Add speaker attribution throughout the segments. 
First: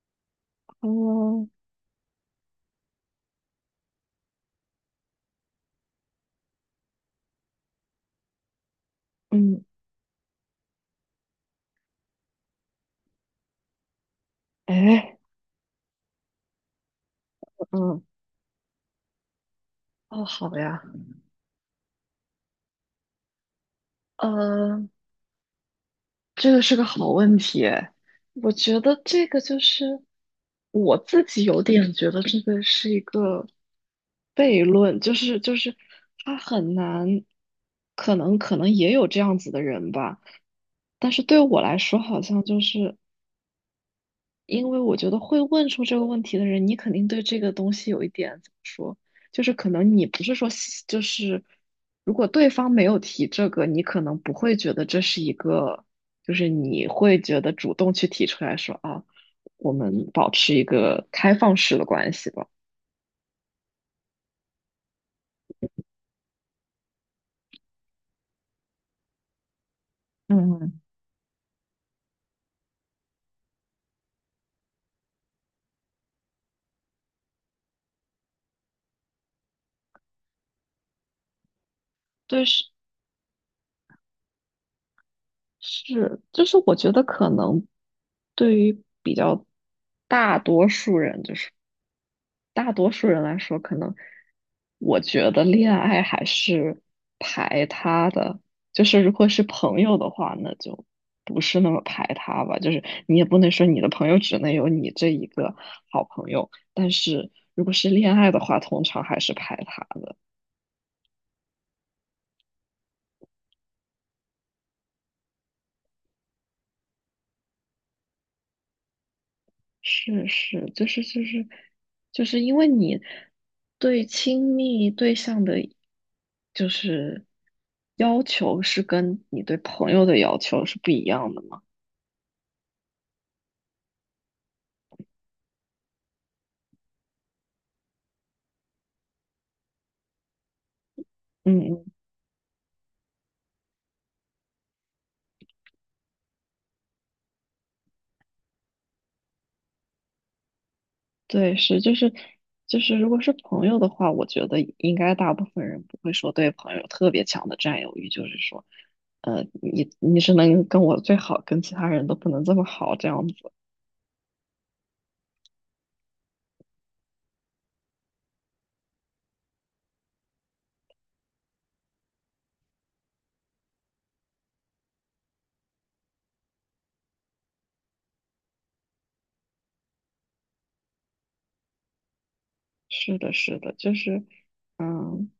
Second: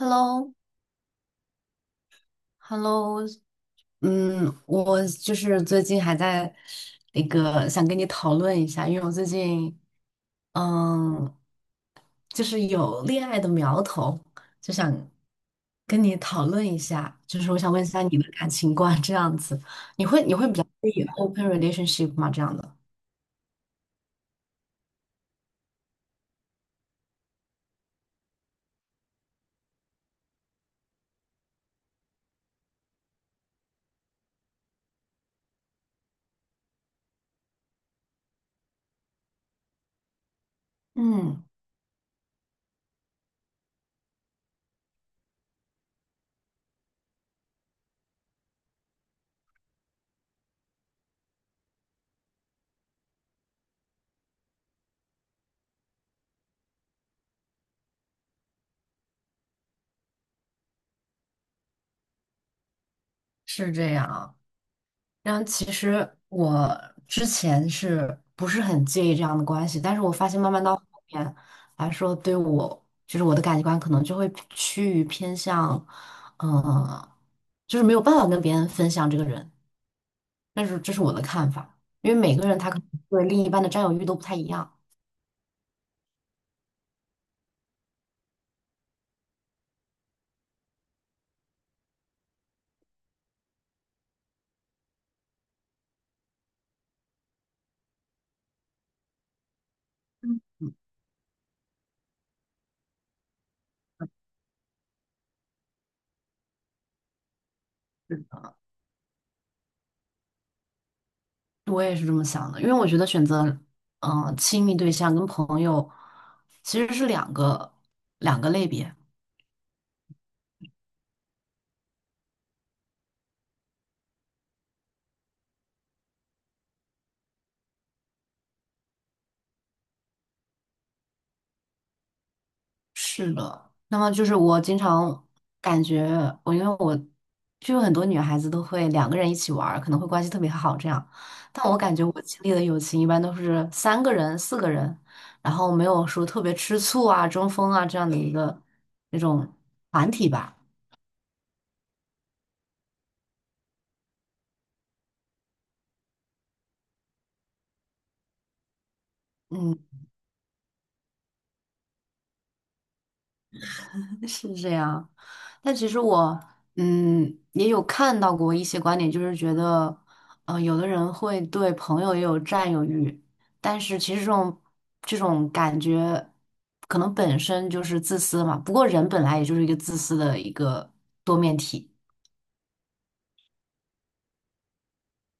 Speaker 1: Hello，Hello，
Speaker 2: 嗯
Speaker 1: 嗯，我就是最近还在那个想跟你讨论一下，因为我最
Speaker 2: 嗯，
Speaker 1: 近嗯，就是有恋爱的苗头，就想
Speaker 2: 哎，
Speaker 1: 跟你讨论一下，就是我想问一
Speaker 2: 嗯，
Speaker 1: 下你的感情观这样子，
Speaker 2: 哦，好呀。
Speaker 1: 可以 open relationship 吗？这样的，
Speaker 2: 呃，这个是个好问题诶。我觉得这个就是，我自己有点觉得这个是一个悖论，就是他很难，可能也有这样子的人吧，但是对
Speaker 1: 嗯，
Speaker 2: 我来说好像就是。因为我觉得会问出这个问题的人，你肯定对这个东西有一点怎么说，就是可能你不是说喜，就是如果对方没有提这个，你可能不会觉得这是一个，就是你会觉得主动去提出来说啊，我们保持一个开放式的关系吧。
Speaker 1: 是这样。啊。然后其实我之前是不是很介意这样的关系，但是我发
Speaker 2: 嗯
Speaker 1: 现慢慢到
Speaker 2: 嗯。
Speaker 1: 后面来说，对我就是我的感情观可能就会趋于偏向，嗯、就是没有办法跟别人分享这个人，但是这是我的看法，因为每
Speaker 2: 对，
Speaker 1: 个人
Speaker 2: 是
Speaker 1: 他可能对另一半的占有欲都不太一样。
Speaker 2: 是，就是我觉得可能对于比较大多数人，就是。大多数人来说，可能我觉得恋爱还是排他的，就是如果是朋友的话，那就不是那么排他吧。就是你也不能说你的朋友只能有你这一个好朋友，但是如果是恋爱的
Speaker 1: 嗯，
Speaker 2: 话，通常还是排他的。
Speaker 1: 我也是这么想的，因为我觉得选择，亲密对象跟朋友其实是两个类别。
Speaker 2: 是是，就是就是因为你对亲密对象的，就是要求是跟你对朋友的要求是不一样的。
Speaker 1: 是的，那么就是我经常感觉我，因为我就有很多女孩子都会两个人一起玩儿，可能会关系特别好这样，
Speaker 2: 嗯
Speaker 1: 但我
Speaker 2: 嗯，
Speaker 1: 感觉我经历的友情一般都是三个人、四个人，然后没有说特别吃醋啊、争锋啊这样的一个那种团体吧。
Speaker 2: 对，是就就是，如果是朋友的话，我觉得应该大部分人不会说对朋友特别强的占有欲，就是说，你
Speaker 1: 嗯。
Speaker 2: 你是能跟我最好，跟其他人都不能这么好，这样子。
Speaker 1: 是这样，但其实我也有看到过一些观点，就是觉得，有的人会对朋友也有占有欲，但是其实这种感觉可能本身就是自私嘛。不过人本来也就是一个自私的一个多面体。
Speaker 2: 是的，是的，就是，嗯。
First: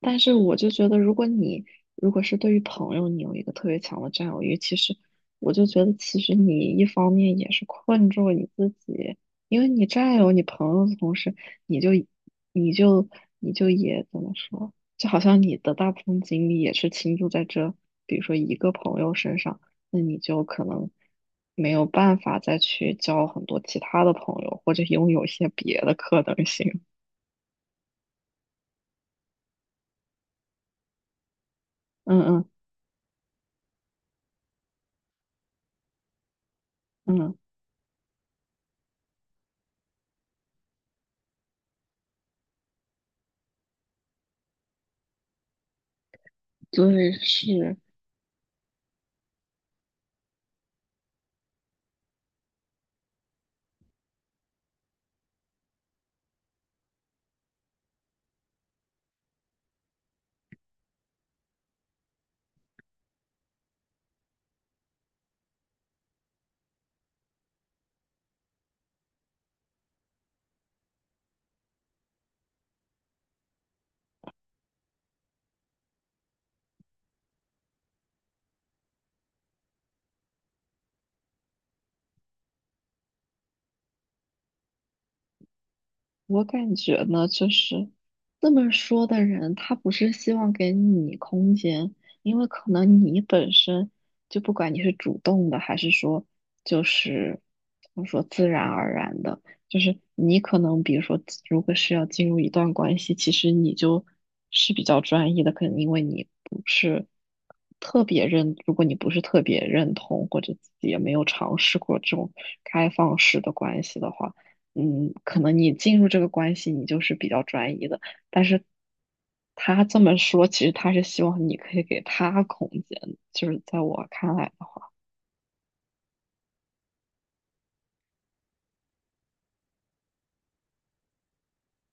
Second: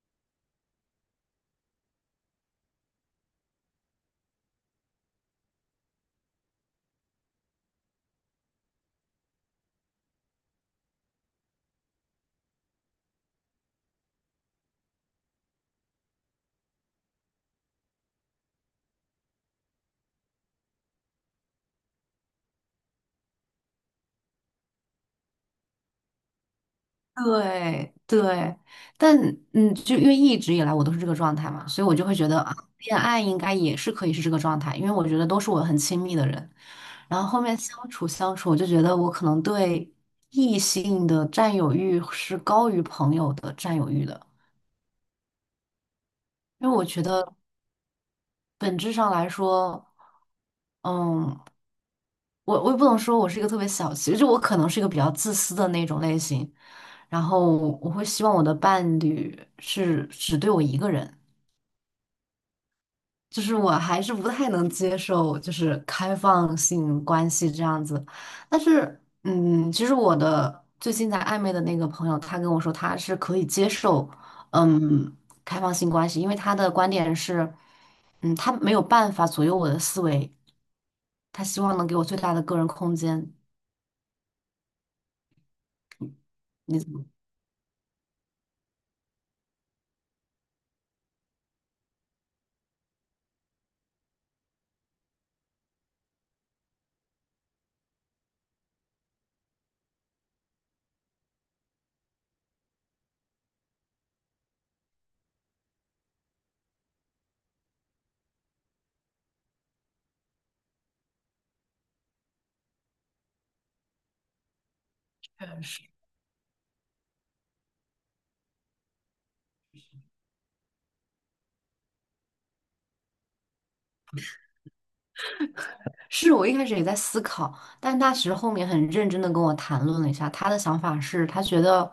Speaker 2: 但是我就觉得，如果你如果是对于朋友，你有一个特别强的占有欲，其实我就觉得，其实你一方面也是困住了你自己，因为你占有你朋友的同时，你就你就你就也怎么说，就好像你的大部分精力也是倾注在这，比如说一个朋友身上，那你就可能没有办法再去交很多其他的朋友，或者拥有一些别的可能性。
Speaker 1: 对对，但就因为一直以来我都是这个状态嘛，所以我就会
Speaker 2: 嗯
Speaker 1: 觉得
Speaker 2: 嗯
Speaker 1: 啊，恋爱应该也是可以是这个状态，因为我觉得都是我很亲密的人，然后
Speaker 2: 嗯，
Speaker 1: 后面相处相处，我就觉得我可能对异性的占有欲是高于朋友的占有欲的，因为我觉
Speaker 2: 对，
Speaker 1: 得
Speaker 2: 是。
Speaker 1: 本质上来说，嗯，我也不能说我是一个特别小气，就我可能是一个比较自私的那种类型，然后我会希望我的伴侣是只对我一个人。就是我还是不太能接受，就是开放性关系这样子。但是，其实我的最近在暧昧的那个朋友，他跟我说他是可以接受，嗯，开放性关系，因为他的观点是，他没有办法左右我的思维，他希望能给我最大的个人空间。
Speaker 2: 我感觉
Speaker 1: 你
Speaker 2: 呢，就是这么说的人，他不是希望给你空间，因为可能你本身就不管你是主动的，还是说就是怎么说自然而然的，就是你可能比如说，如果是要进入一段关系，其实你就是比较专一的，可能因为你不是特别认，如果你不是特别认同，或者自己也没有尝试过这种开放式的关系的话。嗯，可能你进入这个关系，你就是比较专一的。但是他这么说，其实他是希望你可以给他空间的，就是在我看来的话。
Speaker 1: 是我一开始也在思考，但他其实后面很认真的跟我谈论了一下，他的想法是，他觉得，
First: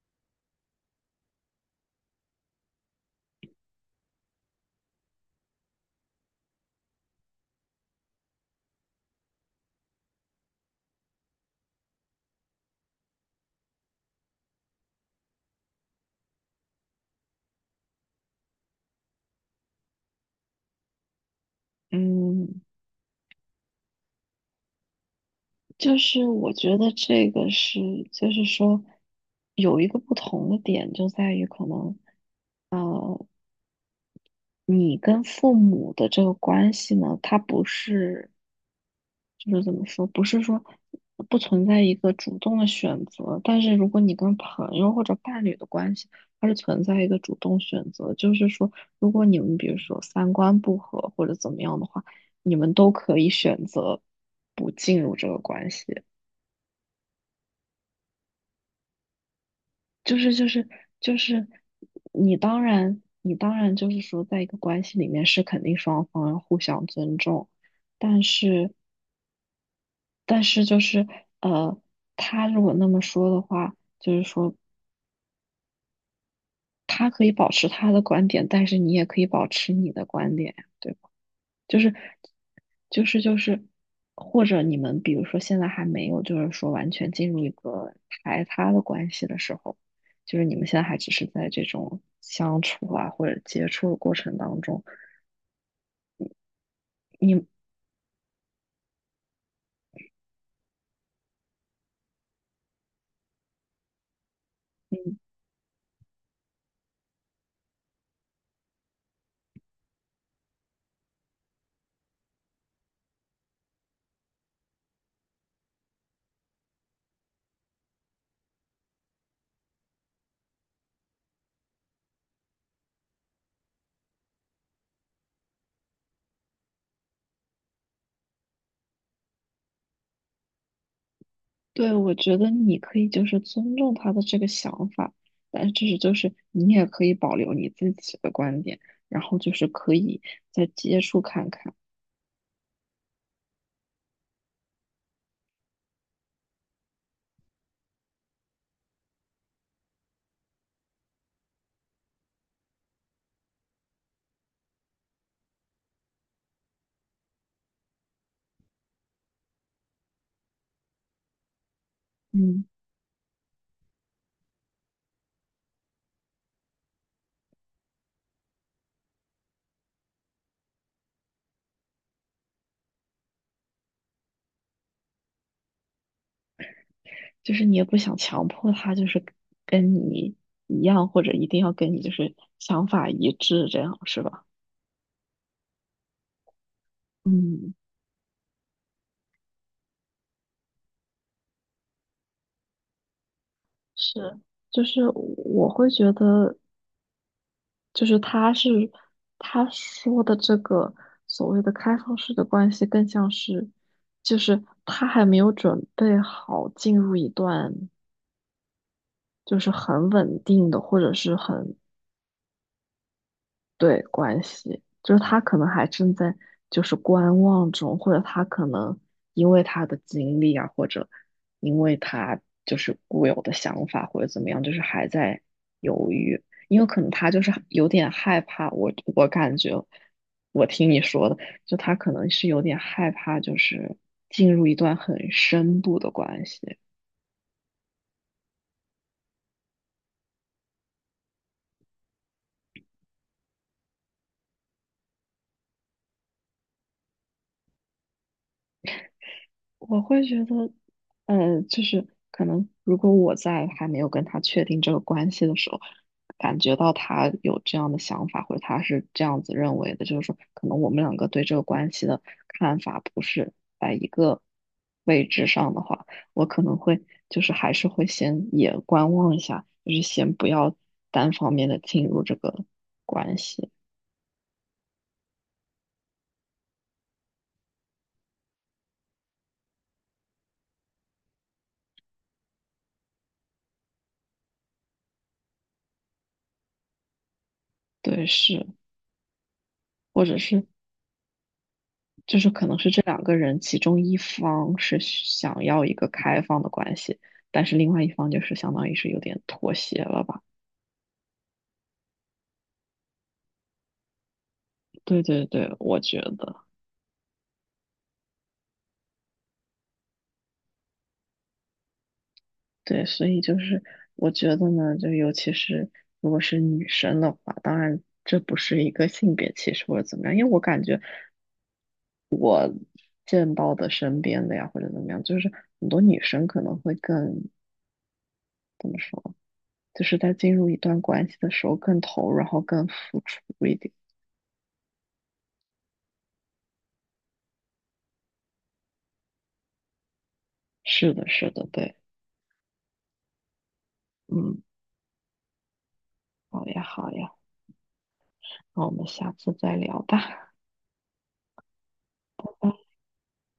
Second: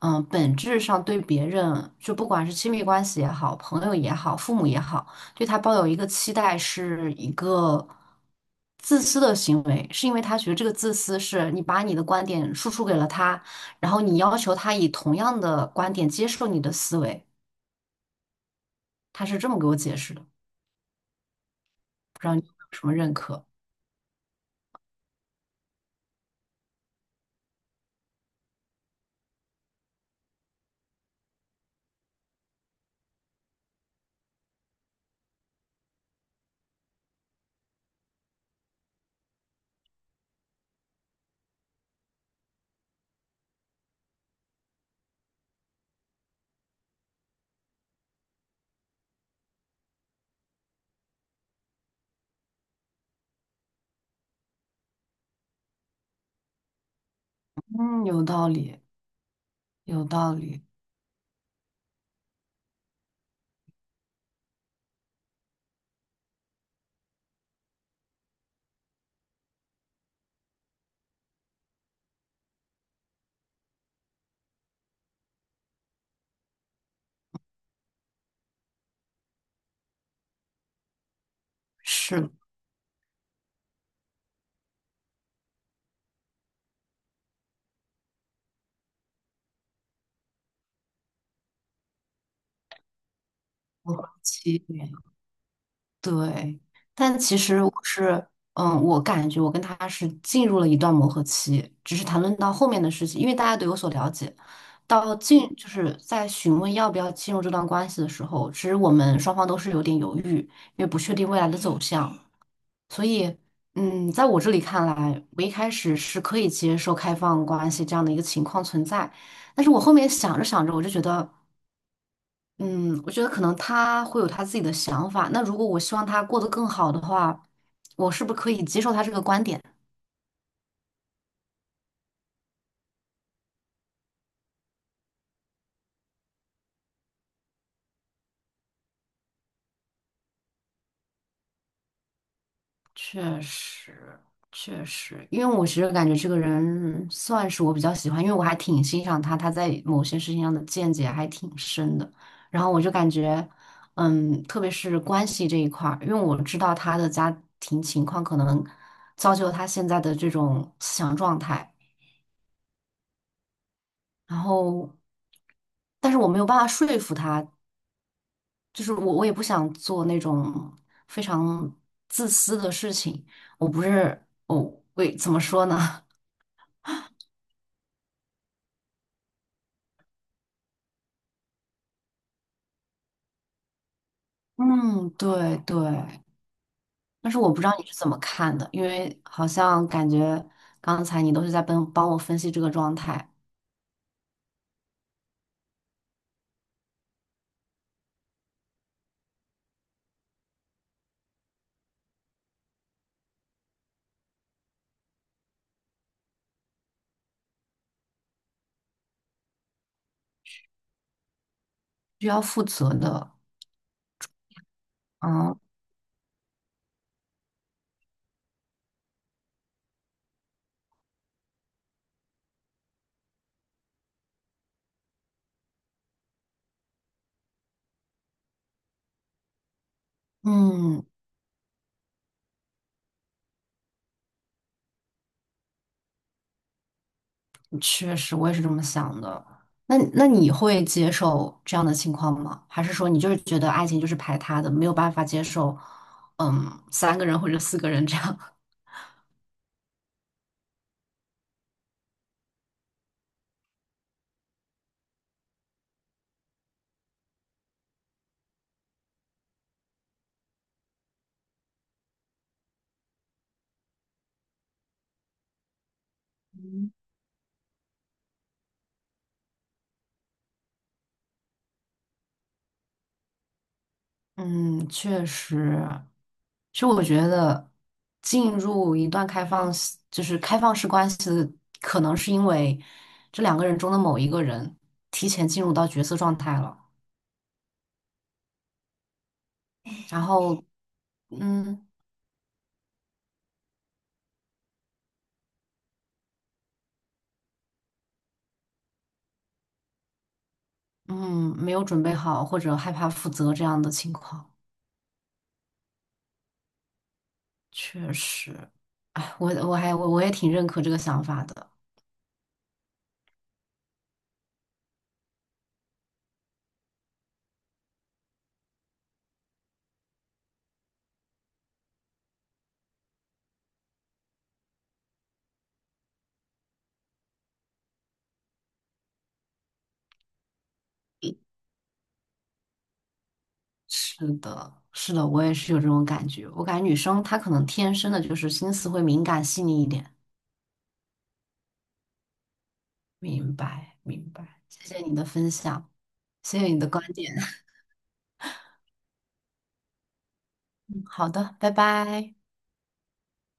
Speaker 1: 本质上对别人，就不管是亲密关系也好，朋友也好，父母也好，对他抱有一个期待，是一个自私的行为，是因为他觉得这个自私是你把你的观点输出给了他，然后你要求他以同样的观点接受你的思维，他是这么给我解释的，
Speaker 2: 嗯，
Speaker 1: 什么认可，
Speaker 2: 就是我觉得这个是，就是说有一个不同的点就在于可能，呃，你跟父母的这个关系呢，他不是。就是怎么说，不是说不存在一个主动的选择，但是如果你跟朋友或者伴侣的关系，它是存在一个主动选择，就是说，如果你们比如说三观不合或者怎么样的话，你们都可以选择不进入这个关系。
Speaker 1: 嗯，有道理，有
Speaker 2: 就
Speaker 1: 道
Speaker 2: 是就
Speaker 1: 理，
Speaker 2: 是就是，你当然就是说，在一个关系里面是肯定双方要互相尊重，但是。但是就是，呃，他如果那么说的话，就是说他可以保持他的观点，但是你也可以保持你的观点呀，对吧？就是
Speaker 1: 是。
Speaker 2: 就是就是，或者你们比如说现在还没有，就是说完全进入一个排他的关系的时候，就是你们现在还只是在这种相处啊或者接触
Speaker 1: 磨
Speaker 2: 的
Speaker 1: 合
Speaker 2: 过程当
Speaker 1: 期
Speaker 2: 中，
Speaker 1: 对，但其
Speaker 2: 你。
Speaker 1: 实我是，我感觉我跟他是进入了一段磨合期，只是谈论到后面的事情，因为大家都有所了解，到进就是在询问要不要进入这段关系的时候，其实我们双方都是有点犹豫，因为不确定未来的走向，所以，在我这里看来，我一开始是可以接受开放关系这样的一个情况存在，但是我后面想着想着，我就觉得。嗯，我觉得可能他会有他自己的想法。那如果我希望他过得更好的话，我是不是可以接受他这个观点？
Speaker 2: 对，我觉得你可以就是尊重他的这个想法，但是就是你也可以保留你自己的观点，然后就是可以再接触看看。
Speaker 1: 确实，确实，因为我其实感觉这个人算是我比较喜欢，因为我还挺欣赏他，他在某些事情上的见解还挺深的。然后我就感觉，特别是关系这一块儿，因为我知道他的家庭情况可能造就了他现在的这种思想状态，
Speaker 2: 嗯，
Speaker 1: 然后。但是我没有办法说服他，就是我也不想做那种非常自私的事情。我不是，哦，喂，怎么说呢？
Speaker 2: 就是你也不想强迫他就是跟你一样，或者一定要跟你就是想法一致，这样是吧？
Speaker 1: 嗯，对对。但是我不知
Speaker 2: 嗯。
Speaker 1: 道你是怎么看的，因为好像感觉刚才你都是在帮帮我分析这个状态，
Speaker 2: 是，就是我会觉得，就是他是他说的这个所谓的开放式的关系，更像是就是他还没有准备好进入一段就是很稳定的或者是很
Speaker 1: 需要负责的。
Speaker 2: 对关系，就是他
Speaker 1: 嗯
Speaker 2: 可能还正在就是观望中，或者他可能因为他的经历啊，或者因为他就是固有的想法或者怎么样，就是还在犹豫，因为可能他就是有点害怕。我感觉，我听你
Speaker 1: 嗯，
Speaker 2: 说的，就他可能是有点害怕，就是进入一段很深度的关系。
Speaker 1: 确实，我也是这么想的。那你会接受这样的情况吗？还是说你就是觉得爱情就是排他的，没有办法接受，三个人或者四个人这样？
Speaker 2: 我会觉得，就是可能如果我在还没有跟他确定这个关系的时候，感觉到他有这样的想法，或者他是这样子认为的，就是说，可能我们两个对这个关系的看法不是在一个位置上的话，我可能会就是还是会先也观望一下，就是先不要单方面的进入这个关系。
Speaker 1: 嗯，确实，其实我觉得进入一段开放式就是开放式关系的可能是因为这两个人中的某一个人提前进入到角色状态了，
Speaker 2: 对，是，
Speaker 1: 然
Speaker 2: 或者
Speaker 1: 后
Speaker 2: 是
Speaker 1: 嗯
Speaker 2: 就是可能是这两个人其中一方是想要一个开放的关系，但是另外一方就是相当于是有点妥协了吧？
Speaker 1: 嗯，没有准备好或者害怕负责这样的情况，
Speaker 2: 对对对，我觉得
Speaker 1: 确实，哎，我我还我我也挺认可这个想法的，
Speaker 2: 对，所以就是我觉得呢，就尤其是如果是女生的话，当然这不是一个性别歧视或者怎么样，因为我感觉见到的身边的呀或者怎么样，就是很多女生可能会更怎么说，就是在进入一段关系的时候更投入，然后更付出一点。
Speaker 1: 是的，是的，我也是有这种感觉，我感觉女生她可能天生的就是心思会敏感细腻一点。
Speaker 2: 是的，是的，对。
Speaker 1: 明白，明白，
Speaker 2: 嗯。
Speaker 1: 谢谢你的分享，谢
Speaker 2: 好
Speaker 1: 谢你
Speaker 2: 呀，
Speaker 1: 的观
Speaker 2: 好呀，
Speaker 1: 点。
Speaker 2: 那我们下次再聊吧。
Speaker 1: 嗯好的，拜拜。
Speaker 2: 拜拜